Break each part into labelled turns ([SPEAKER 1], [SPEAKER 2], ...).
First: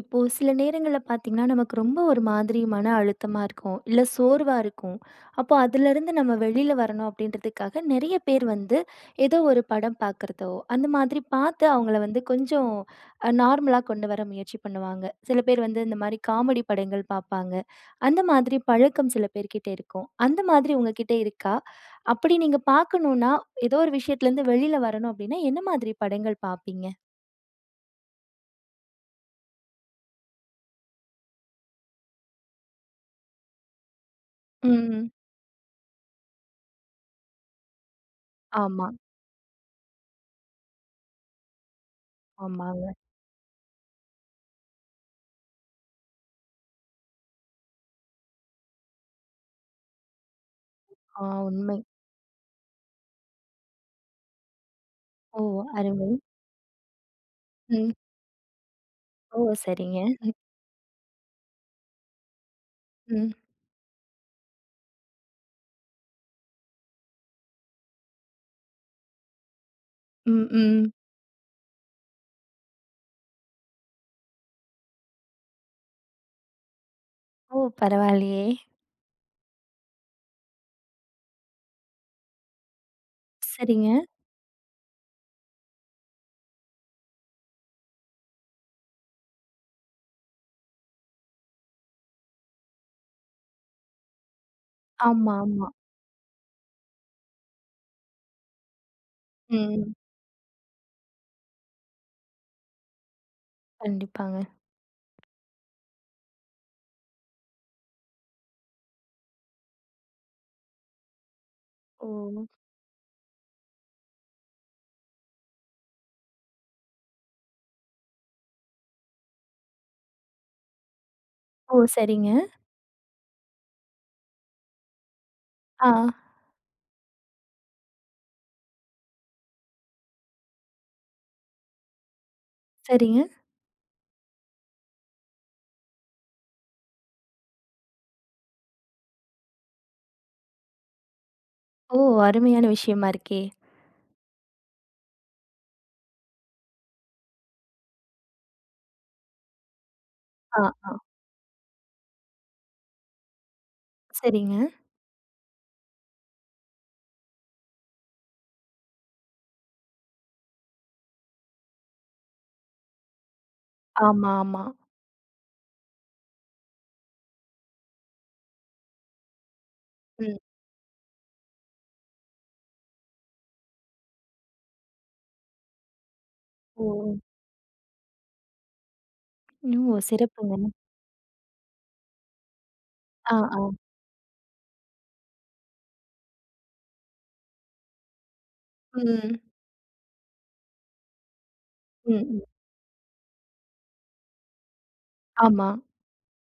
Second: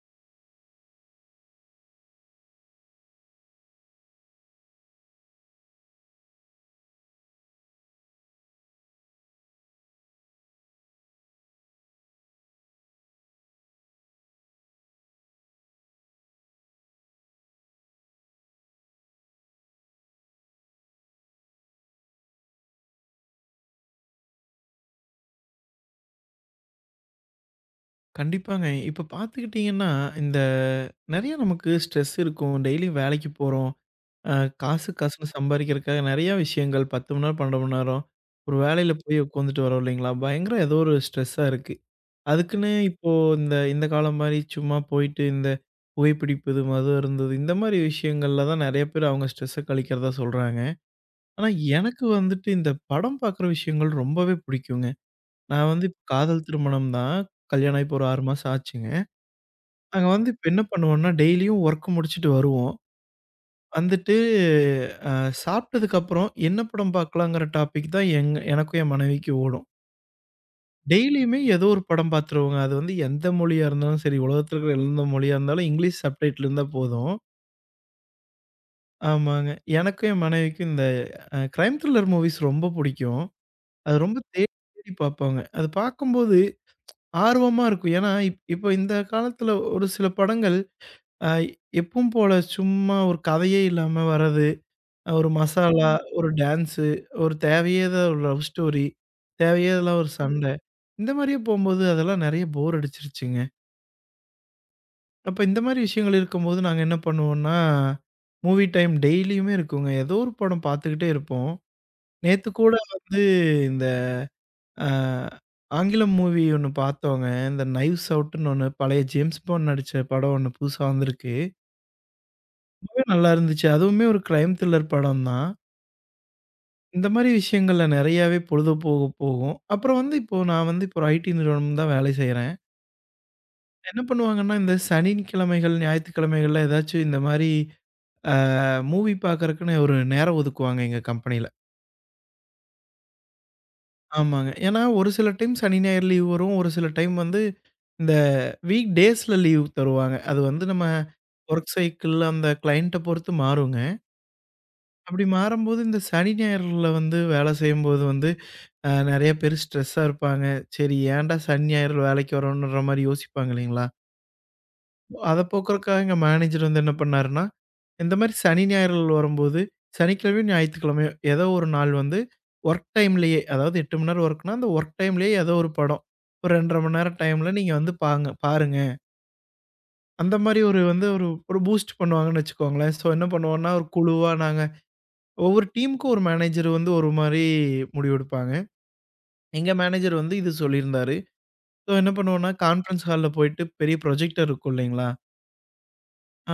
[SPEAKER 1] இப்போ சில நேரங்கள்ல பார்த்தீங்கன்னா, நமக்கு ரொம்ப ஒரு மாதிரி மன அழுத்தமா இருக்கும். இல்ல சோர்வா இருக்கும். அப்போ அதுலருந்து நம்ம வெளில வரணும் அப்டின்றதுக்காக நெறைய பேர் வந்து ஏதோ ஒரு படம் பார்க்குறதோ, அந்த மாதிரி பார்த்து அவங்கள வந்து கொஞ்சம் நார்மலா கொண்டு வர முயற்சி பண்ணுவாங்க. சில பேர் வந்து இந்த மாரி காமெடி படங்கள் பார்ப்பாங்க. அந்த மாதிரி பழக்கம் சில பேர்கிட்ட இருக்கும். அந்த மாதிரி உங்ககிட்ட இருக்கா? அப்படி நீங்க பார்க்கணும்னா, ஏதோ ஒரு விஷயத்துலருந்து வெளில வரணும் அப்டின்னா, என்ன மாதிரி படங்கள் பார்ப்பீங்க?
[SPEAKER 2] கண்டிப்பாங்க. இப்ப பார்த்துக்கிட்டீங்கன்னா, இந்த நெறைய நமக்கு ஸ்ட்ரெஸ் இருக்கும். டெய்லியும் வேலைக்கு போறோம். அ காசு
[SPEAKER 1] ம்.
[SPEAKER 2] காசுன்னு சம்பாரிக்கிறதுக்காக நெறைய விஷயங்கள் 10 மணி நேரம், 12 மணி நேரம் ஒரு
[SPEAKER 1] ஆமா.
[SPEAKER 2] வேலையில போய் உட்காந்துட்டு வரோம் இல்லைங்களா? பயங்கர ஏதோ ஒரு ஸ்ட்ரெஸ்ஸா இருக்கு. அதுக்குன்னு
[SPEAKER 1] ஆமாங்க.
[SPEAKER 2] இப்போ இந்த இந்த காலம் மாரி சும்மா போயிட்டு இந்த புகைப்பிடிப்பது, மது அருந்துவது இந்த மாரி விஷயங்கள்ல தான் நெறைய பேர் அவங்க ஸ்ட்ரெஸ்ஸ கழிக்கிறதா சொல்றாங்க.
[SPEAKER 1] ஆ
[SPEAKER 2] ஆனா
[SPEAKER 1] உண்மை.
[SPEAKER 2] எனக்கு வந்துட்டு இந்த படம் பார்க்குற விஷயங்கள் ரொம்பவே பிடிக்குங்க.
[SPEAKER 1] ஓ!
[SPEAKER 2] நான் வந்து இப்போ
[SPEAKER 1] அருமை.
[SPEAKER 2] காதல் திருமணம் தான். கல்யாணம் ஆகி
[SPEAKER 1] ம்.
[SPEAKER 2] இப்போ ஒரு 6 மாசம் ஆச்சுங்க.
[SPEAKER 1] ஓ! சரிங்க.
[SPEAKER 2] நாங்க வந்து இப்ப என்ன பண்ணுவோம்னா, டெய்லியும் ஒர்க் முடிச்சுட்டு வருவோம்.
[SPEAKER 1] ம்.
[SPEAKER 2] வந்துட்டு அ சாப்பிட்டதுக்கப்புறம் என்ன படம் பார்க்கலாங்கிற டாபிக் தான் எங்க எனக்கும் என் மனைவிக்கும் ஓடும்.
[SPEAKER 1] ம், ம்.
[SPEAKER 2] டெய்லியுமே ஏதோ ஒரு படம் பார்த்துருவோங்க. அது வந்து எந்த மொழியா இருந்தாலும் சரி, உலகத்துல இருக்கிற எந்த மொழியா இருந்தாலும் இங்கிலீஷ் சப்டைட்டில் இருந்தா போதும்.
[SPEAKER 1] ஓ! பரவாயில்லையே.
[SPEAKER 2] ஆமாங்க. எனக்கும் என் மனைவிக்கும் இந்த கிரைம் த்ரில்லர் மூவிஸ் ரொம்ப புடிக்கும்.
[SPEAKER 1] சரிங்க.
[SPEAKER 2] அது ரொம்ப தேடி தேடி பார்ப்பாங்க. அது பார்க்கும்போது ஆர்வமா இருக்கும். ஏன்னா, இப்ப இந்த காலத்துல ஒரு சில படங்கள் அ எப்பவும் போல சும்மா ஒரு கதையே இல்லாம வர்றது, ஒரு
[SPEAKER 1] ஆமா, ஆமா.
[SPEAKER 2] மசாலா, ஒரு டான்ஸு, ஒரு தேவையே இல்லாத ஒரு லவ் ஸ்டோரி, தேவையே
[SPEAKER 1] ம்.
[SPEAKER 2] இல்லாத ஒரு சண்டை, இந்த மாரியே போம்போது அதெல்லாம் நெறைய போர் அடிச்சிருச்சுங்க.
[SPEAKER 1] கண்டிப்பாங்க.
[SPEAKER 2] அப்ப இந்த மாரி விஷயங்கள் இருக்கும்போது நாங்க என்ன பண்ணுவோம்னா, மூவி டைம் டெய்லியுமே இருக்குங்க. ஏதோ ஒரு படம் பார்த்துக்கிட்டே இருப்போம்.
[SPEAKER 1] ஓ!
[SPEAKER 2] நேத்து கூட வந்து இந்த அ ஆங்கிலம் மூவி ஒண்ணு பார்த்தோங்க. இந்த நைவ்ஸ் அவுட்ன்னு ஒண்ணு பழைய ஜேம்ஸ் பாண்ட் நடிச்ச படம் ஒண்ணு புதுசா வந்திருக்கு.
[SPEAKER 1] ஓ! சரிங்க.
[SPEAKER 2] ரொம்பவே நல்லா இருந்துச்சு. அதுவுமே ஒரு கிரைம் த்ரில்லர் படம் தான்.
[SPEAKER 1] ஆ.
[SPEAKER 2] இந்த மாரி விஷயங்கள்ல நெறையாவே பொழுது போக போகும். அப்புறம் வந்து இப்போ நான் வந்து இப்போ ஒரு ஐடி நிறுவனம் தான் வேலை செய்றேன்.
[SPEAKER 1] சரிங்க.
[SPEAKER 2] என்ன பண்ணுவாங்கன்னா, இந்த சனிக்கிழமைகள், ஞாயித்துக்கிழமைகள்ல ஏதாச்சும் இந்த மாரி அ மூவி பார்க்கறக்குன்னு ஒரு நேரம் ஒதுக்குவாங்க எங்க கம்பெனில.
[SPEAKER 1] ஓ! அருமையான விஷயமா இருக்கே.
[SPEAKER 2] ஆமாங்க. ஏன்னா ஒரு சில டைம் சனி, ஞாயிறு லீவ் வரும். ஒரு சில டைம் வந்து இந்த வீக் டேஸ்ல லீவ் தருவாங்க. அது
[SPEAKER 1] ஆ,
[SPEAKER 2] வந்து நம்ம
[SPEAKER 1] ஆ.
[SPEAKER 2] வொர்க் சைக்கிள் அந்த கிளையண்ட்ட பொறுத்து மாறுங்க.
[SPEAKER 1] சரிங்க.
[SPEAKER 2] அப்படி மாறும்போது இந்த சனி, ஞாயிறுல வந்து வேலை செய்யும்போது வந்து நெறைய பேரு ஸ்ட்ரெஸ்ஸா இருப்பாங்க. சரி ஏன்டா சனி, ஞாயிறு வேலைக்கு வரோன்ற மாரி யோசிப்பாங்க இல்லைங்களா?
[SPEAKER 1] ஆமா, ஆமா.
[SPEAKER 2] அத போக்குறதுக்காக எங்க மேனேஜர் வந்து என்ன பண்ணாருன்னா, இந்த மாரி சனி, ஞாயிறுகள் வரும்போது
[SPEAKER 1] ம்.
[SPEAKER 2] சனிக்கிழமையும், ஞாயித்துக்கிழமையும் ஏதோ ஒரு நாள் வந்து வொர்க் டைம்லயே அதாவது 8 மணி நேரம் வொர்க்னா, அந்த வொர்க் டைம்லயே ஏதோ ஒரு படம். ஒரு 2 1/2
[SPEAKER 1] ஓ!
[SPEAKER 2] மணி நேரம் டைம்ல நீங்க வந்து பாருங்க.
[SPEAKER 1] ஓ!
[SPEAKER 2] அந்த
[SPEAKER 1] சிறப்புங்க.
[SPEAKER 2] மாரி ஒரு வந்து ஒரு ஒரு பூஸ்ட் பண்ணுவாங்கன்னு வச்சுக்கோங்களேன். ஸோ என்ன
[SPEAKER 1] ஆ, ஆ.
[SPEAKER 2] பண்ணுவோம்னா, ஒரு குழுவா நாங்க ஒவ்வொரு டீமுக்கும் ஒரு மேனேஜர் வந்து ஒரு மாரி முடிவெடுப்பாங்க.
[SPEAKER 1] ம்.
[SPEAKER 2] எங்க மேனேஜர் வந்து இது சொல்லியிருந்தாரு. ஸோ என்ன
[SPEAKER 1] ம், ம்.
[SPEAKER 2] பண்ணுவோம்னா, கான்ஃபரன்ஸ் ஹால்ல போயிட்டு பெரிய ப்ரொஜெக்டர் இருக்கும் இல்லைங்களா?
[SPEAKER 1] ஆமா.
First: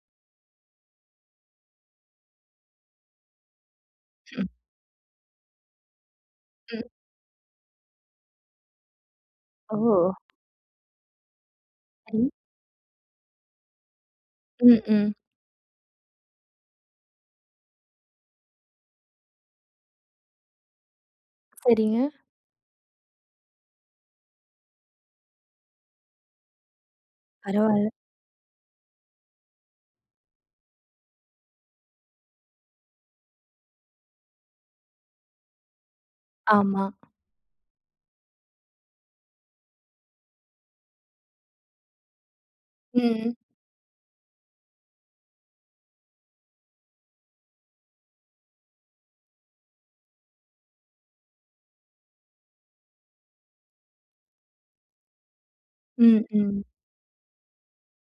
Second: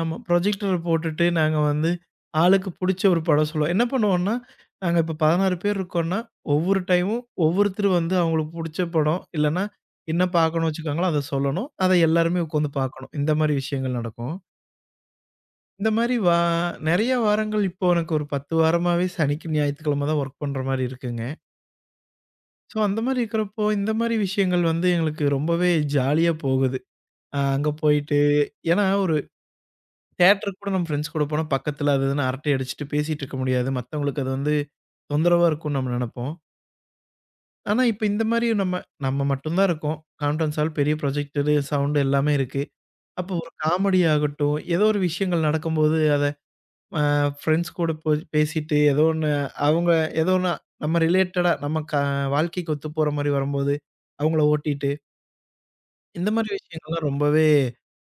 [SPEAKER 2] ஆமா. ப்ரொஜெக்டர போட்டுட்டு நாங்க வந்து ஆளுக்கு புடிச்ச ஒரு படம் சொல்லுவோம். என்ன பண்ணுவோம்னா, நாங்க இப்ப 16 பேர் இருக்கோம்னா, ஒவ்வொரு
[SPEAKER 1] ம்.
[SPEAKER 2] டைமும் ஒவ்வொருத்தர் வந்து அவங்களுக்கு புடிச்ச படம், இல்லன்னா
[SPEAKER 1] ஓ!
[SPEAKER 2] என்ன பார்க்கணும்னு வச்சுருக்காங்களோ அத சொல்லணும். அத
[SPEAKER 1] சரி.
[SPEAKER 2] எல்லாருமே உட்காந்து பார்க்கணும். இந்த மாரி விஷயங்கள் நடக்கும்.
[SPEAKER 1] ம், ம்.
[SPEAKER 2] இந்த மாரி வா நெறைய வாரங்கள் இப்போ எனக்கு ஒரு 10 வாரமாவே சனிக்கு, ஞாயித்துக்கிழமை தான் ஒர்க் பண்ற மாரி இருக்குங்க.
[SPEAKER 1] சரிங்க.
[SPEAKER 2] ஸோ அந்த மாரி இருக்கிறப்போ, இந்த மாரி விஷயங்கள் வந்து எங்களுக்கு ரொம்பவே ஜாலியா போகுது. அங்க
[SPEAKER 1] பரவால்ல.
[SPEAKER 2] போயிட்டு ஏன்னா ஒரு தியேட்டருக்கு கூட நம்ம ஃப்ரெண்ட்ஸ் கூட போனா பக்கத்துல அது இதுன்னு அரட்டை அடிச்சுட்டு பேசிட்டு இருக்க முடியாது. மத்தவங்களுக்கு அது வந்து தொந்தரவா இருக்கும்னு நம்ம நெனப்போம்.
[SPEAKER 1] ஆமா.
[SPEAKER 2] ஆனா, இப்ப இந்த மாரி நம்ம நம்ம மட்டும் தான் இருக்கோம். கான்ஃபரன்ஸ் ஹால், பெரிய ப்ரொஜெக்டரு, சவுண்ட் எல்லாமே இருக்கு. அப்போ
[SPEAKER 1] ம்.
[SPEAKER 2] ஒரு காமெடி ஆகட்டும், ஏதோ ஒரு விஷயங்கள் நடக்கும்போது அத அ ஃப்ரெண்ட்ஸ் கூட போய் பேசிட்டு ஏதோ ஒண்ணு அவங்க ஏதோ ஒண்ணு நம்ம ரிலேட்டடா நம்ம வாழ்க்கைக்கு ஒத்து போற மாரி வரும்போது, அவங்கள ஓட்டிட்டு
[SPEAKER 1] ம்,
[SPEAKER 2] இந்த மாரி
[SPEAKER 1] ம்.
[SPEAKER 2] விஷயங்கள்லாம் ரொம்பவே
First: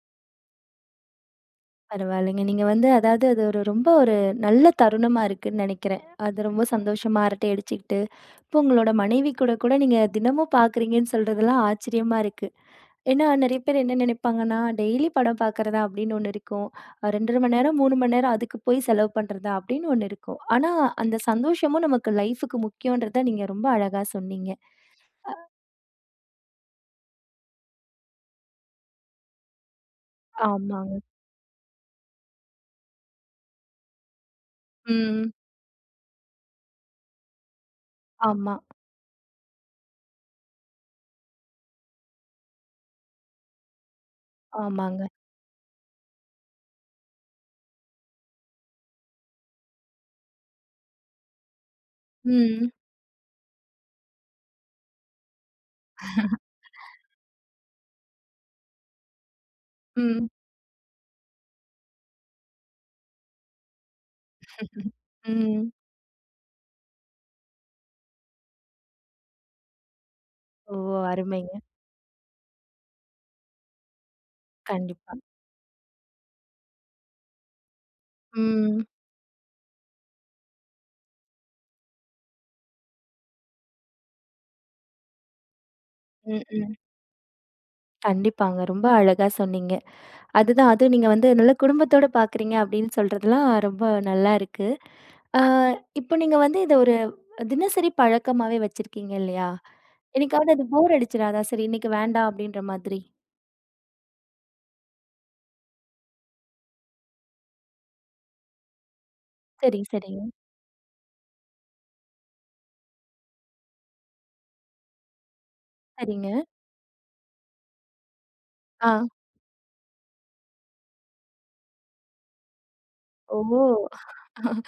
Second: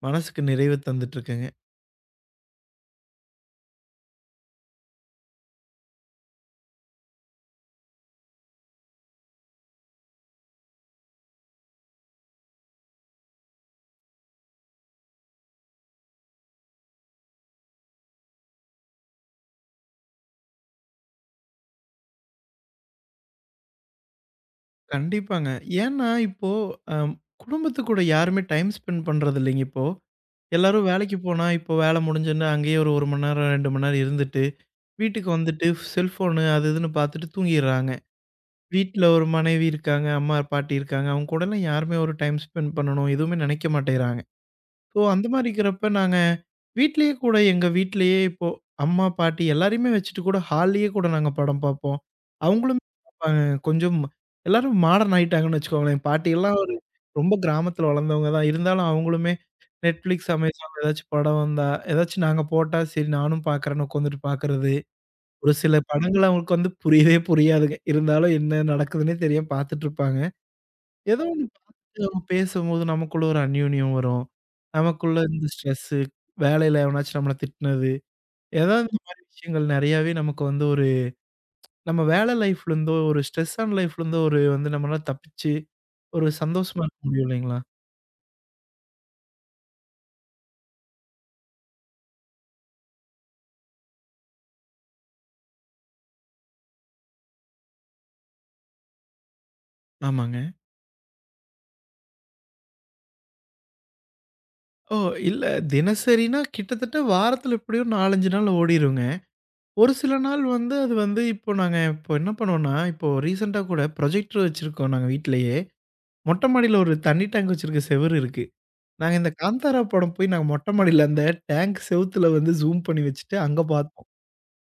[SPEAKER 2] மனசுக்கு நிறைவு தந்துட்டு இருக்குங்க.
[SPEAKER 1] பரவாயில்லைங்க. நீங்க வந்து அதாவது அது ஒரு ரொம்ப ஒரு நல்ல தருணமா இருக்குன்னு நெனைக்கிறேன். அது ரொம்ப சந்தோஷமா அரட்டை அடிச்சுக்கிட்டு, இப்போ உங்களோட மனைவி கூட கூட நீங்க தினமும் பார்க்குறீங்கன்னு சொல்றதெல்லாம் ஆச்சரியமா இருக்கு. ஏன்னா நெறைய பேர் என்ன நெனைப்பாங்கன்னா, டெய்லி படம் பார்க்குறதா அப்படின்னு ஒண்ணு இருக்கும். 2½ 1/2 மணி நேரம், 3 மணி நேரம் அதுக்கு போய் செலவு பண்றதா அப்படின்னு ஒண்ணு இருக்கும். ஆனா அந்த சந்தோஷமும் நமக்கு லைஃப்‌க்கு முக்கியன்றத நீங்க ரொம்ப அழகா சொன்னீங்க.
[SPEAKER 2] கண்டிப்பாங்க. ஏன்னா, இப்போ அம் குடும்பத்து கூட யாருமே டைம் ஸ்பெண்ட் பண்றது இல்லைங்க இப்போ. எல்லாரும்
[SPEAKER 1] ஆமாங்க.
[SPEAKER 2] வேலைக்கு போனா, இப்போ வேலை முடிஞ்சோனே அங்கேயே ஒரு 1 மணி நேரம், 2 மணி நேரம் இருந்துட்டு, வீட்டுக்கு
[SPEAKER 1] ம்.
[SPEAKER 2] வந்துட்டு செல்ஃபோனு அது இதுன்னு பார்த்துட்டு தூங்கிர்றாங்க.
[SPEAKER 1] ஆமா.
[SPEAKER 2] வீட்ல ஒரு மனைவி இருக்காங்க, அம்மா, பாட்டி இருக்காங்க. அவங்க கூடலாம் யாருமே ஒரு டைம் ஸ்பெண்ட் பண்ணணும், எதுவுமே நெனைக்க மாட்டேங்கிறாங்க. ஸோ,
[SPEAKER 1] ஆமாங்க.
[SPEAKER 2] அந்த மாரி இருக்கிறப்ப நாங்க வீட்லயே கூட எங்க வீட்லயே இப்போ அம்மா, பாட்டி எல்லாரையுமே வச்சுட்டு கூட ஹால்லயே கூட நாங்க படம் பார்ப்போம்.
[SPEAKER 1] ம்.
[SPEAKER 2] அவங்களும் பார்ப்பாங்க. கொஞ்சம் எல்லாரும் மாடர்ன் ஆயிட்டாங்கன்னு வச்சுக்கோங்களேன். பாட்டியெல்லாம் ஒரு ரொம்ப கிராமத்துல வளர்ந்தவங்க தான். இருந்தாலும் அவங்களுமே Netflix,
[SPEAKER 1] ம்.
[SPEAKER 2] Amazon ஏதாச்சும் படம் வந்தா, ஏதாச்சும் நாங்க போட்டா, சரி நானும் பார்க்குறேன்னு உட்காந்துட்டு பார்க்கறது. ஒரு
[SPEAKER 1] ம்.
[SPEAKER 2] சில படங்கள் அவங்களுக்கு வந்து புரியவே புரியாதுங்க. இருந்தாலும் என்ன நடக்குதுன்னே தெரியாம பார்த்துட்டு இருப்பாங்க.
[SPEAKER 1] ஓ!
[SPEAKER 2] ஏதோ ஒண்ணு
[SPEAKER 1] அருமைங்க.
[SPEAKER 2] பார்த்து நம்ம பேசும்போது நமக்குள்ள ஒரு அந்யோன்யம் வரும்.
[SPEAKER 1] கண்டிப்பா.
[SPEAKER 2] நமக்குள்ள இந்த ஸ்ட்ரெஸ்ஸு, வேலையில எவனாச்சும் நம்மள திட்டுனது,
[SPEAKER 1] ம்.
[SPEAKER 2] ஏதாவது இந்த மாரி விஷயங்கள் நெறையாவே நமக்கு வந்து ஒரு நம்ம வேலை லைஃப்ல இருந்தோ, ஒரு ஸ்ட்ரெஸ்ஸான லைஃப்ல இருந்தோ ஒரு வந்து நம்மளால தப்பிச்சு, ஒரு
[SPEAKER 1] ம், ம்.
[SPEAKER 2] சந்தோஷமா இருக்க முடியும் இல்லைங்களா?
[SPEAKER 1] கண்டிப்பாங்க. ரொம்ப அழகா சொன்னீங்க. அதுதான் அதுவும் நீங்க வந்து நல்ல குடும்பத்தோட பார்க்குறீங்க அப்படின்னு சொல்றதெல்லாம் ரொம்ப நல்லா இருக்கு. ஆ இப்போ நீங்க வந்து இத ஒரு தினசரி பழக்கமாவே வச்சிருக்கீங்க இல்லையா?
[SPEAKER 2] ஆமாங்க.
[SPEAKER 1] என்னைக்காவது அது போர் அடிச்சிராதா? சரி இன்னைக்கு வேண்டாம் அப்படின்ற மாதிரி.
[SPEAKER 2] ஓ! இல்ல தினசரினா கிட்டத்தட்ட வாரத்துல எப்படியும் 4, 5 நாள் ஓடிருங்க.
[SPEAKER 1] சரி,
[SPEAKER 2] ஒரு சில
[SPEAKER 1] சரிங்க,
[SPEAKER 2] நாள் வந்து அது வந்து இப்போ நாங்க இப்போ என்ன பண்ணுவோம்னா, இப்போ ரீசென்ட்டா கூட ப்ரொஜெக்டர் வச்சிருக்கோம் நாங்க வீட்லயே.
[SPEAKER 1] சரிங்க.
[SPEAKER 2] மொட்ட மாடியில ஒரு தண்ணி டேங்க் வச்சிருக்க செவுரு இருக்கு.
[SPEAKER 1] ஆ.
[SPEAKER 2] நாங்க இந்த காந்தாரா படம் போய் நாங்க மொட்ட மாடியில அந்த டேங்க் செவுத்துல வந்து ஜூம் பண்ணி வச்சுட்டு
[SPEAKER 1] ஓ!
[SPEAKER 2] அங்க பார்த்தோம்.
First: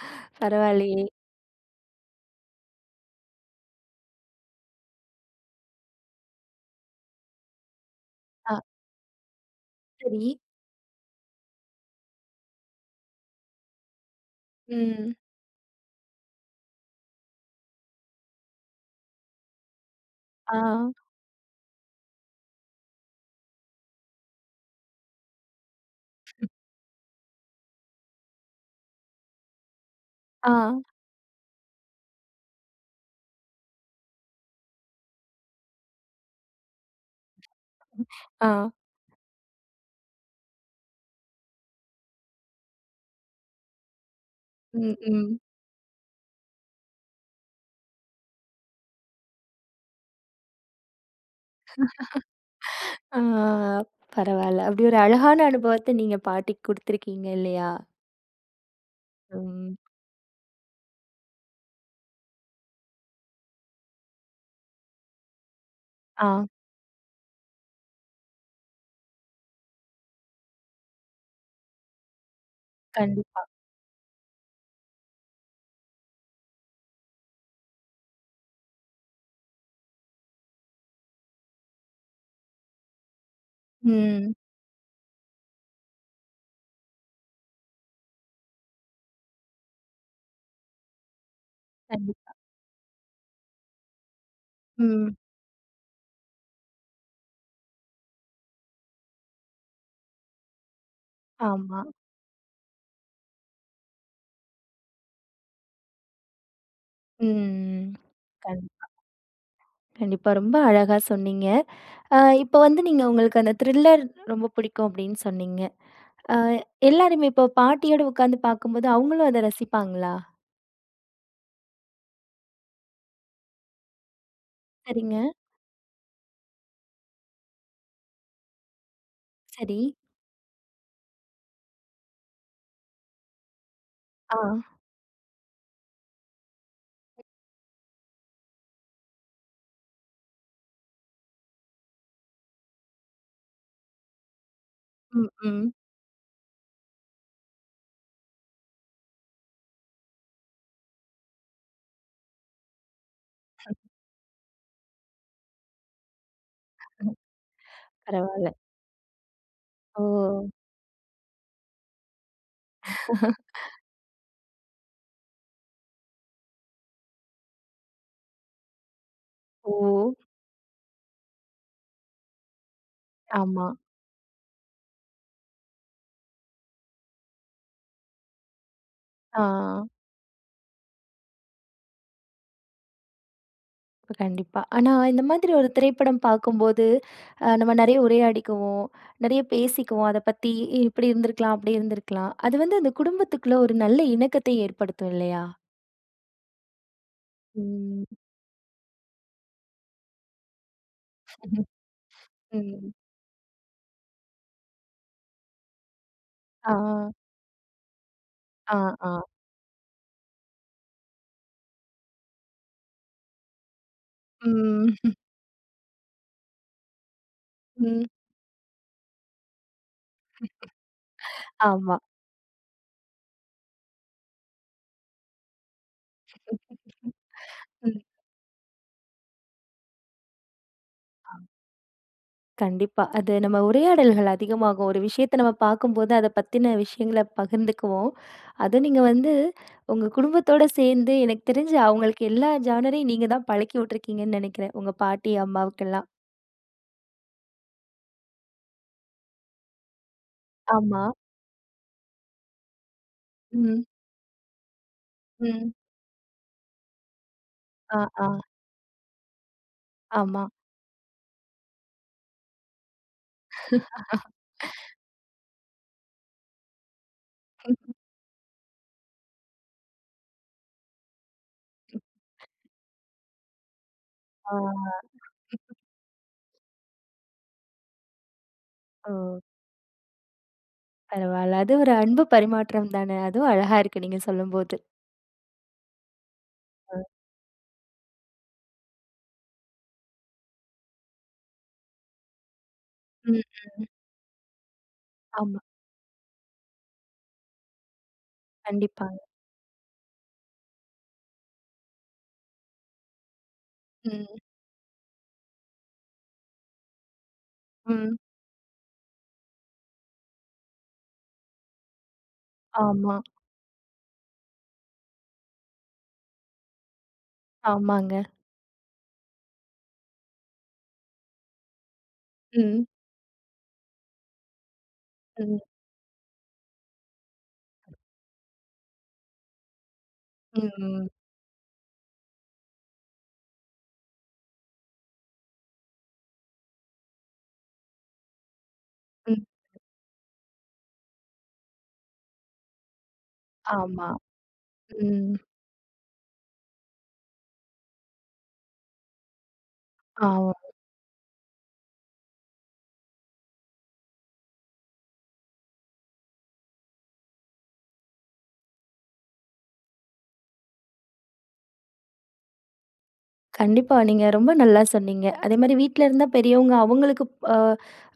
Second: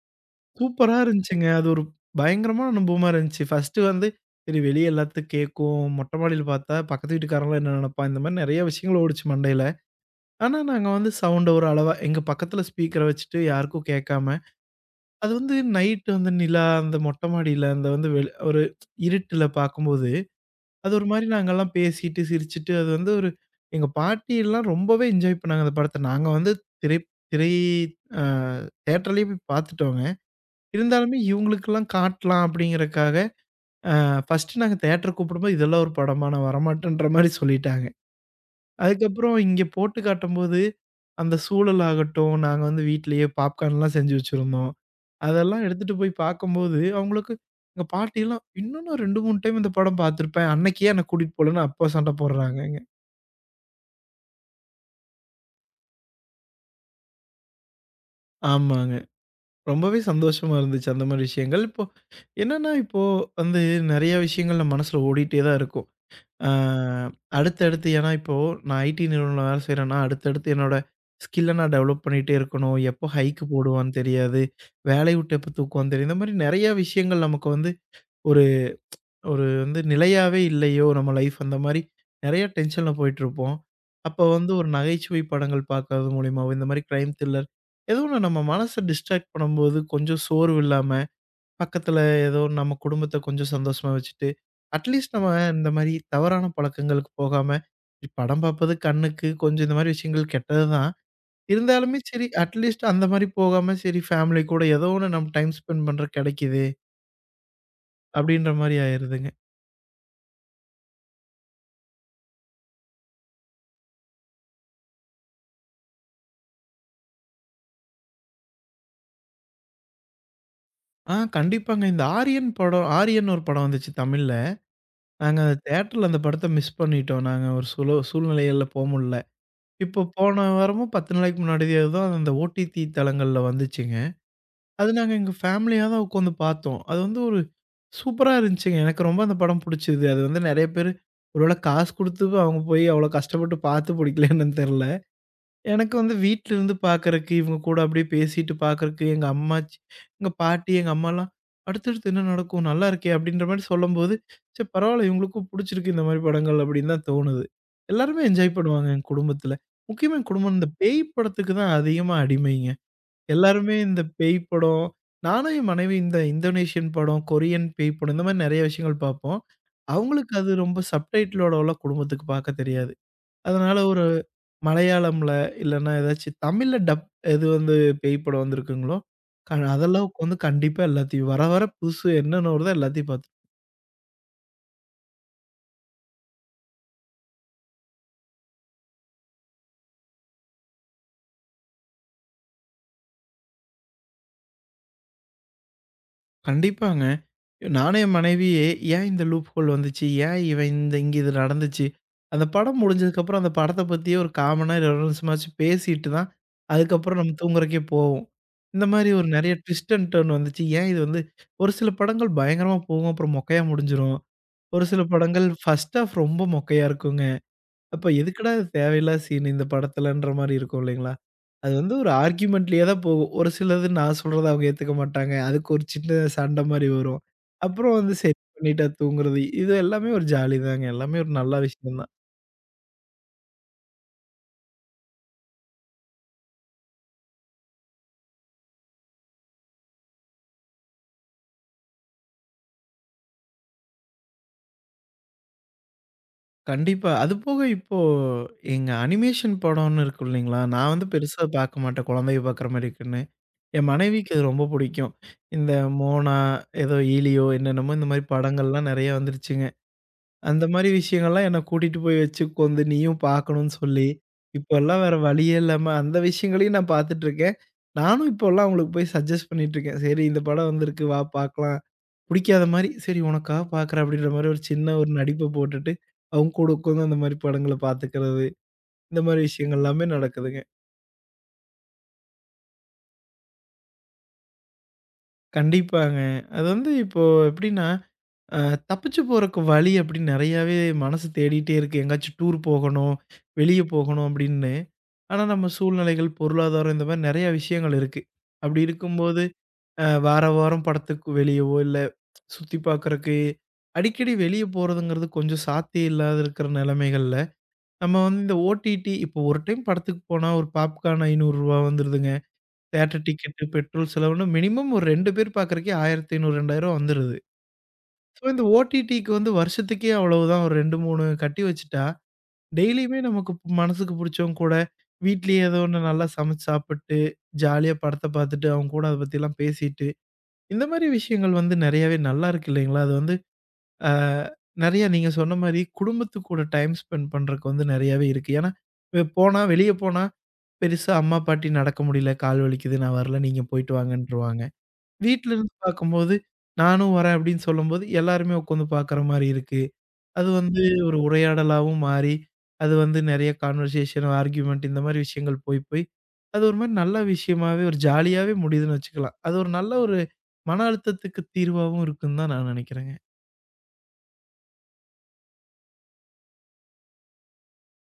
[SPEAKER 2] சூப்பரா
[SPEAKER 1] பரவாயில்லையே.
[SPEAKER 2] இருந்துச்சுங்க. அது ஒரு பயங்கரமான அனுபவமா இருந்துச்சு. ஃபர்ஸ்ட்டு வந்து சரி வெளிய எல்லாத்துக்கும் கேட்கும். மொட்ட மாடியில பார்த்தா பக்கத்து வீட்டுக்காரன்லாம் என்ன நினைப்பான்? இந்த மாரி
[SPEAKER 1] ஆ
[SPEAKER 2] நெறைய விஷயங்கள் ஓடுச்சு மண்டையில.
[SPEAKER 1] சரி.
[SPEAKER 2] ஆனா நாங்க வந்து சவுண்ட ஒரு அளவா எங்க பக்கத்துல ஸ்பீக்கர வச்சுட்டு யாருக்கும் கேட்காம,
[SPEAKER 1] ம்.
[SPEAKER 2] அது வந்து நைட் வந்து நிலா அந்த மொட்ட மாடியில அந்த வந்து வெளி ஒரு இருட்டுல பார்க்கும்போது
[SPEAKER 1] ஆ,
[SPEAKER 2] அது ஒரு மாரி நாங்கலாம் பேசிட்டு, சிரிச்சுட்டு அது வந்து ஒரு எங்க பாட்டிலாம் ரொம்பவே என்ஜாய் பண்ணாங்க அந்த படத்த. நாங்க வந்து திரை திரை அ தியேட்டர்லயே போய் பார்த்துட்டோங்க.
[SPEAKER 1] ஆ,
[SPEAKER 2] இருந்தாலுமே இவங்களுக்கெல்லாம் காட்டலாம் அப்படிங்கிறக்காக, ஃபர்ஸ்ட்டு நாங்க தியேட்டர் கூப்பிடும்போது, "இதெல்லாம் ஒரு படமா? நான் வரமாட்டேன்ற" மாரி சொல்லிட்டாங்க.
[SPEAKER 1] ஆ.
[SPEAKER 2] அதுக்கப்புறம் இங்க போட்டு காட்டும்போது, அந்த சூழல் ஆகட்டும், நாங்க வந்து வீட்லயே பாப்கார்ன்லாம் செஞ்சு வச்சிருந்தோம்.
[SPEAKER 1] ம், ம்.
[SPEAKER 2] அதெல்லாம் எடுத்துட்டு போய் பார்க்கும்போது, அவங்களுக்கு எங்க பாட்டிலாம், "இன்னும் நான் 2, 3 டைம் இந்த படம் பார்த்துருப்பேன். அன்னைக்கு ஏன் என்ன கூட்டிட்டு போலன்னு" அப்பா சண்ட போடுறாங்கங்க.
[SPEAKER 1] ஆ பரவால்ல. அப்படி ஒரு அழகான அனுபவத்த நீங்க பாட்டிக்கு குடுத்துருக்கீங்க இல்லையா?
[SPEAKER 2] ஆமாங்க.
[SPEAKER 1] ம்.
[SPEAKER 2] ரொம்பவே சந்தோஷமா இருந்துச்சு அந்த மாரி விஷயங்கள். இப்போ என்னன்னா, இப்போ வந்து நெறைய விஷயங்கள் நம்ம மனசுல ஓடிட்டே தான் இருக்கும்.
[SPEAKER 1] ஆ
[SPEAKER 2] ஆ அடுத்தடுத்து ஏன்னா இப்போ நான் ஐடி நிறுவனம்ல வேலை செய்றேன்னா, அடுத்தடுத்து என்னோட ஸ்கில்ல நான் டெவலப் பண்ணிட்டே இருக்கணும். எப்போ ஹைக்
[SPEAKER 1] கண்டிப்பா.
[SPEAKER 2] போடுவான்னு தெரியாது. வேலைய விட்டு எப்போ தூக்குவான்னு தெரியாது. இந்த மாரி நெறைய விஷயங்கள் நமக்கு வந்து ஒரு வந்து நிலையாவே இல்லையோ! நம்ம லைஃப் அந்த மாரி நெறைய டென்ஷன்ல போயிட்டுருப்போம். அப்போ
[SPEAKER 1] ம்.
[SPEAKER 2] வந்து ஒரு நகைச்சுவை படங்கள் பார்க்கறது மூலியமாவோ, இந்த மாரி கிரைம் த்ரில்லர் ஏதோ ஒண்ணு நம்ம மனச டிஸ்ட்ராக்ட் பண்ணும்போது கொஞ்சம் சோர்வு இல்லாம, பக்கத்துல
[SPEAKER 1] கண்டிப்
[SPEAKER 2] ஏதோ நம்ம குடும்பத்த கொஞ்சம் சந்தோஷமா வச்சுட்டு,
[SPEAKER 1] ம்.
[SPEAKER 2] அட்லீஸ்ட் நம்ம இந்த மாரி தவறான பழக்கங்களுக்கு போகாம, படம் பார்ப்பது கண்ணுக்கு கொஞ்சம் இந்த மாரி விஷயங்கள் கெட்டது தான்.
[SPEAKER 1] ஆமா.
[SPEAKER 2] இருந்தாலுமே சரி அட்லீஸ்ட் அந்த மாரி போகாம, சரி ஃபேமிலி கூட ஏதோ ஒண்ணு நம்ம டைம் ஸ்பெண்ட் பண்றக்கு கெடைக்குது,
[SPEAKER 1] ம்.
[SPEAKER 2] அப்டின்ற
[SPEAKER 1] கண்
[SPEAKER 2] மாரி ஆயிருதுங்க.
[SPEAKER 1] கண்டிப்பா. ரொம்ப அழகா சொன்னீங்க. அ இப்ப வந்து நீங்க உங்களுக்கு அந்த த்ரில்லர் ரொம்ப பிடிக்கும் அப்படின்னு சொன்னீங்க. அ எல்லாருமே இப்போ பாட்டியோட உட்காந்து பார்க்கும்போது அவங்களும் அத ரசிப்பாங்களா?
[SPEAKER 2] ஆ கண்டிப்பாங்க. இந்த ஆரியன் படம் ஆரியன்னு ஒரு படம் வந்துச்சு தமிழ்ல.
[SPEAKER 1] சரிங்க.
[SPEAKER 2] நாங்க அந்த தியேட்டர்ல அந்த படத்த மிஸ் பண்ணிட்டோம். நாங்க ஒரு சுல சூழ்நிலைகள்ல போ முடில.
[SPEAKER 1] சரி.
[SPEAKER 2] இப்போ போன வாரமும் 10 நாளைக்கு முன்னாடியே தான் அந்த ஓடிடி தளங்கள்ல வந்துச்சுங்க.
[SPEAKER 1] ஆ.
[SPEAKER 2] அது நாங்க எங்க ஃபேமிலியா தான் உட்காந்து பார்த்தோம். அது வந்து ஒரு சூப்பரா இருந்துச்சுங்க. எனக்கு ரொம்ப அந்த படம் புடிச்சது. அது வந்து நெறைய பேரு ஒரு வேள காசு குடுத்து அவங்க போய் அவ்வளோ கஷ்டப்பட்டு பார்த்து புடிக்கல என்னன்னு தெர்ல.
[SPEAKER 1] ம், ம்.
[SPEAKER 2] எனக்கு வந்து வீட்லருந்து பார்க்கறக்கு, இவங்க கூட அப்படியே பேசிட்டு பார்க்கறக்கு, எங்க அம்மாச்சி எங்க பாட்டி, எங்க அம்மாலாம், "அடுத்தடுத்து என்ன நடக்கும்? நல்லா இருக்கே!" அப்படின்ற மாரி சொல்லும்போது, "சரி பரவால்ல, இவங்களுக்கும் புடிச்சிருக்கு இந்த மாரி படங்கள்." அப்படின்னு தான் தோணுது. எல்லாருமே
[SPEAKER 1] பரவால்ல.
[SPEAKER 2] என்ஜாய் பண்ணுவாங்க எங்க குடும்பத்தில.
[SPEAKER 1] ஓ!
[SPEAKER 2] முக்கியமா என் குடும்பம் இந்த பேய் படத்துக்கு தான் அதிகமா அடிமைங்க. எல்லாருமே இந்த பேய் படம் நானும் என் மனைவியும் இந்த இந்தோனேஷியன் படம், கொரியன் பேய் படம் இந்த மாரி நெறைய விஷயங்கள் பார்ப்போம்.
[SPEAKER 1] ஓ!
[SPEAKER 2] அவங்களுக்கு அது ரொம்ப சப்டைட்டிலோடலாம் குடும்பத்துக்கு பார்க்க தெரியாது.
[SPEAKER 1] ஆமா.
[SPEAKER 2] அதனால ஒரு மலையாளம்ல, இல்லன்னா ஏதாச்சும் தமிழ்ல டப் எது வந்து பேய் படம் வந்திருக்குங்களோ,
[SPEAKER 1] ஆ.
[SPEAKER 2] அதெல்லாம் உட்காந்து கண்டிப்பா எல்லாத்தையும் வர வர புதுசு என்னென்ன வருதோ எல்லாத்தையும் பார்த்து
[SPEAKER 1] கண்டிப்பா. ஆனா, இந்த மாதிரி ஒரு திரைப்படம் பார்க்கும்போது, நம்ம நெறைய உரையாடிக்குவோம், நெறைய பேசிக்குவோம். அத பத்தி இப்படி இருந்திருக்கலாம், அப்படி இருந்திருக்கலாம். அது வந்து அந்த குடும்பத்துக்குள்ள ஒரு நல்ல இணக்கத்தை ஏற்படுத்தும் இல்லையா?
[SPEAKER 2] கண்டிப்பாங்க. நானும்
[SPEAKER 1] ம்.
[SPEAKER 2] என் மனைவியே ஏன் இந்த லூப் ஹோல் வந்துச்சு? ஏன் இவன் இந்த இங்க இது நடந்துச்சு? அந்த படம்
[SPEAKER 1] ம்.
[SPEAKER 2] முடிஞ்சதுக்கப்புறம் அந்த படத்த பத்தியே ஒரு காமனா 20 நிமிஷமாச்சும் பேசிட்டு தான்,
[SPEAKER 1] ஆ,
[SPEAKER 2] அதுக்கப்புறம் நம்ம தூங்குறதுக்கே போவோம்.
[SPEAKER 1] ஆ,
[SPEAKER 2] இந்த
[SPEAKER 1] ஆ.
[SPEAKER 2] மாரி ஒரு நெறைய ட்விஸ்ட் அண்ட் டர்ன் வந்துச்சு. ஏன் இது வந்து ஒரு சில படங்கள் பயங்கரமா போகும், அப்புறம் மொக்கையா முடிஞ்சிரும். ஒரு சில
[SPEAKER 1] ம்.
[SPEAKER 2] படங்கள் ஃபர்ஸ்ட் ஹாஃப் ரொம்ப மொக்கையா இருக்குங்க.
[SPEAKER 1] ம்.
[SPEAKER 2] அப்ப எதுக்குடா இது தேவையில்லாத சீன் இந்த படத்துலன்ற மாரி இருக்கும் இல்லைங்களா? அது வந்து
[SPEAKER 1] ஆமா.
[SPEAKER 2] ஒரு ஆர்கியுமெண்ட்லயே தான் போகும். ஒரு சிலது நான் சொல்றத அவங்க ஏத்துக்க மாட்டாங்க. அதுக்கு ஒரு சின்ன சண்டை மாரி வரும். அப்புறம் வந்து சரி பண்ணிட்டா தூங்குறது. இது எல்லாமே ஒரு ஜாலி தாங்க. எல்லாமே ஒரு நல்ல விஷயம் தான்.
[SPEAKER 1] கண்டிப்பா. அது நம்ம உரையாடல்கள் அதிகமாகும். ஒரு விஷயத்த நம்ம பார்க்கும்போது, அத பத்தின விஷயங்கள பகிர்ந்துக்குவோம். அதுவும் நீங்க வந்து உங்க குடும்பத்தோட சேர்ந்து எனக்கு தெரிஞ்சு அவங்களுக்கு எல்லா ஜானரையும் நீங்க தான் பழக்கி விட்டுருக்கீங்கன்னு நெனைக்கிறேன். உங்க பாட்டி, அம்மாவுக்கெல்லாம்.
[SPEAKER 2] கண்டிப்பா. அது போக இப்போ எங்க அனிமேஷன் படம்னு இருக்கும் இல்லைங்களா? நான்
[SPEAKER 1] ஆமா.
[SPEAKER 2] வந்து பெருசா பார்க்க மாட்டேன் குழந்தைங்க பார்க்குற மாரி இருக்குன்னு.
[SPEAKER 1] ம்.
[SPEAKER 2] என் மனைவிக்கு அது ரொம்ப பிடிக்கும். இந்த
[SPEAKER 1] ம்.
[SPEAKER 2] மோனா, ஏதோ ஈலியோ என்னென்னமோ
[SPEAKER 1] ஆ,
[SPEAKER 2] இந்த மாரி
[SPEAKER 1] ஆ.
[SPEAKER 2] படங்கள்லாம் நெறைய வந்துருச்சுங்க.
[SPEAKER 1] ஆமா.
[SPEAKER 2] அந்த மாரி விஷயங்கள்லாம் என்ன கூட்டிட்டு போய் வச்சு உட்காந்து நீயும் பார்க்கணும்னு சொல்லி, இப்போலாம் வேற வழியே இல்லாம அந்த விஷயங்களையும் நான் பார்த்துட்டுருக்கேன். நானும் இப்போலாம் அவங்களுக்கு போய் சஜெஸ்ட் பண்ணிட்டுருக்கேன். சரி இந்த படம் வந்திருக்கு வா பார்க்கலாம். பிடிக்காத மாரி சரி உனக்காக பார்க்குறேன் அப்படின்ற மாரி
[SPEAKER 1] ஆ.
[SPEAKER 2] ஒரு சின்ன ஒரு நடிப்ப போட்டுட்டு, அவங்க கூட உட்காந்து அந்த மாரி படங்கள பார்த்துக்கிறது.
[SPEAKER 1] ஓ!
[SPEAKER 2] இந்த மாரி விஷயங்கள் எல்லாமே நடக்குதுங்க.
[SPEAKER 1] பரவால்ல. அது ஒரு அன்பு பரிமாற்றம் தானே! அதுவும் அழகா இருக்கு நீங்க சொல்லும்போது.
[SPEAKER 2] கண்டிப்பாங்க. அது வந்து
[SPEAKER 1] அ.
[SPEAKER 2] இப்போ எப்படின்னா அ தப்பிச்சு போறக்கு வழி அப்படின்னு நெறையாவே மனசு தேடிட்டே இருக்கு. எங்கேயாச்சும் டூர் போகணும்,
[SPEAKER 1] ம்,
[SPEAKER 2] வெளிய
[SPEAKER 1] ம்.
[SPEAKER 2] போகணும் அப்படின்னு. ஆனா,
[SPEAKER 1] ஆமா.
[SPEAKER 2] நம்ம சூழ்நிலைகள், பொருளாதாரம் இந்த மாரி நெறைய விஷயங்கள் இருக்கு. அப்படி
[SPEAKER 1] கண்டிப்பாங்க.
[SPEAKER 2] இருக்கும்போது, வார வாரம் படத்துக்கு வெளியவோ, இல்ல சுத்தி பார்க்கறக்கு,
[SPEAKER 1] ம்,
[SPEAKER 2] அடிக்கடி வெளிய போறதுங்கிறது கொஞ்சம் சாத்தியம் இல்லாத இருக்கிற நெலைமைகள்ல,
[SPEAKER 1] ம்.
[SPEAKER 2] நம்ம வந்து இந்த ஓடிடி இப்போ ஒரு டைம் படத்துக்கு போனா ஒரு பாப்கார்ன் ரூ. 500 வந்துருதுங்க.
[SPEAKER 1] ஆமா.
[SPEAKER 2] தியேட்டர் டிக்கெட்டு, பெட்ரோல் செலவுன்னு மினிமம் ஒரு 2 பேர் பார்க்கறக்கே ரூ. 1500, 2000 வந்துருது.
[SPEAKER 1] ஆமாங்க.
[SPEAKER 2] ஸோ இந்த ஓடிடிக்கு வந்து வருஷத்துக்கே அவ்வளவுதான். ஒரு 2, 3 கட்டி வச்சுட்டா,
[SPEAKER 1] ம்,
[SPEAKER 2] டெய்லியுமே நமக்கு மனசுக்கு புடிச்சவங்க கூட,
[SPEAKER 1] ம்,
[SPEAKER 2] வீட்லயே ஏதோ ஒண்ணு நல்லா சமைச்சு சாப்பிட்டு, ஜாலியா படத்த பார்த்துட்டு, அவங்க கூட அத பத்திலாம் பேசிட்டு, இந்த மாரி
[SPEAKER 1] ம்.
[SPEAKER 2] விஷயங்கள் வந்து நெறையாவே நல்லா இருக்கு இல்லைங்களா? அது வந்து அ நெறையா நீங்க சொன்ன மாரி குடும்பத்து கூட டைம் ஸ்பெண்ட் பண்றதுக்கு வந்து நெறையாவே இருக்கு. ஏன்னா, வெ
[SPEAKER 1] ம்.
[SPEAKER 2] போனா வெளிய போனா பெருசா அம்மா, பாட்டி நடக்க முடியல, கால் வலிக்குது, நான் வரல, நீங்க போயிட்டு
[SPEAKER 1] ஆமா.
[SPEAKER 2] வாங்கன்ருவாங்க.
[SPEAKER 1] ம்.
[SPEAKER 2] வீட்ல இருந்து பார்க்கும்போது, "நானும் வரேன்" அப்படின்னு சொல்லும்போது, எல்லாருமே உட்காந்து பார்க்குற மாரி இருக்கு. அது
[SPEAKER 1] ஆமா.
[SPEAKER 2] வந்து ஒரு உரையாடலாவும் மாறி, அது வந்து நெறைய கான்வர்சேஷன், ஆர்கியுமென்ட் இந்த மாரி விஷயங்கள் போய் போய், அது ஒரு மாரி நல்ல விஷயமாவே, ஒரு ஜாலியாவே முடியுதுன்னு வச்சுக்கலாம். அது ஒரு நல்ல ஒரு மன அழுத்தத்துக்கு தீர்வாவும் இருக்குன்னு தான் நான் நெனைக்கிறேங்க.
[SPEAKER 1] கண்டிப்பா. நீங்க ரொம்ப நல்லா சொன்னீங்க. அதேமாரி வீட்ல இருந்தா பெரியவங்க அவங்களுக்கு அ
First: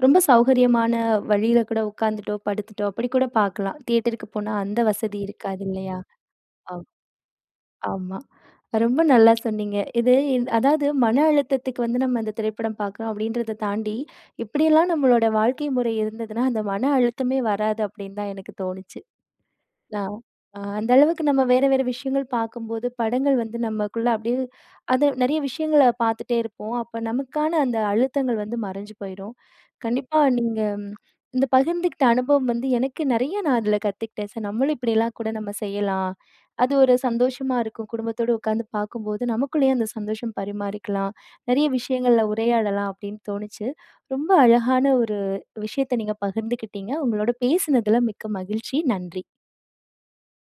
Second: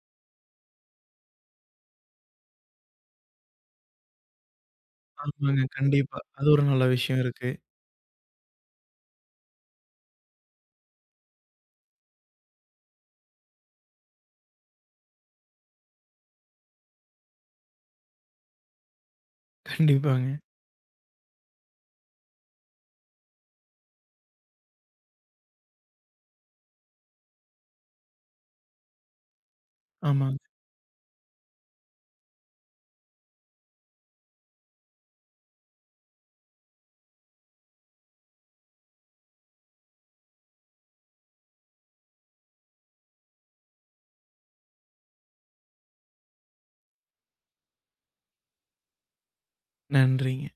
[SPEAKER 1] ரொம்ப சௌகரியமான வழியில கூட உட்காந்துட்டோ, படுத்துட்டோ அப்படி கூட பார்க்கலாம். தியேட்டருக்கு போனா அந்த வசதி இருக்காது
[SPEAKER 2] ஆமாங்க.
[SPEAKER 1] இல்லையா?
[SPEAKER 2] கண்டிப்பா. அது ஒரு நல்ல
[SPEAKER 1] ஆம்
[SPEAKER 2] விஷயம் இருக்கு.
[SPEAKER 1] ஆமா. ரொம்ப நல்லா சொன்னீங்க. இது அதாவது மன அழுத்தத்துக்கு வந்து நம்ம இந்த திரைப்படம் பார்க்குறோம் அப்படின்றத தாண்டி, இப்படியெல்லாம் நம்மளோட வாழ்க்கை முறை இருந்ததுன்னா, அந்த மன அழுத்தமே வராது அப்படின்னு தான் எனக்கு தோணுச்சு. நான்
[SPEAKER 2] கண்டிப்பாங்க.
[SPEAKER 1] அந்த அளவுக்கு நம்ம வேற வேற விஷயங்கள் பார்க்கும்போது, படங்கள் வந்து நமக்குள்ள அப்படியே அது நெறைய விஷயங்கள பார்த்துட்டே இருப்போம். அப்ப நமக்கான அந்த அழுத்தங்கள் வந்து மறைஞ்சு போயிரும். கண்டிப்பா
[SPEAKER 2] ஆமாங்க.
[SPEAKER 1] நீங்க ம், இந்த பகிர்ந்துக்கிட்ட அனுபவம் வந்து எனக்கு நெறைய நான் அதில கத்துக்கிட்டேன். நம்மளும் இப்படிலாம் கூட நம்ம செய்யலாம். அது ஒரு சந்தோஷமா இருக்கும். குடும்பத்தோட உட்காந்து பார்க்கும்போது, நமக்குள்ளேயே அந்த சந்தோஷம் பரிமாறிக்கலாம். நெறைய விஷயங்கள்ல உரையாடலாம் அப்படின்னு தோணுச்சு. ரொம்ப அழகான ஒரு விஷயத்த நீங்க பகிர்ந்துக்கிட்டீங்க. உங்களோட பேசினதில மிக்க மகிழ்ச்சி. நன்றி.
[SPEAKER 2] நன்றிங்க.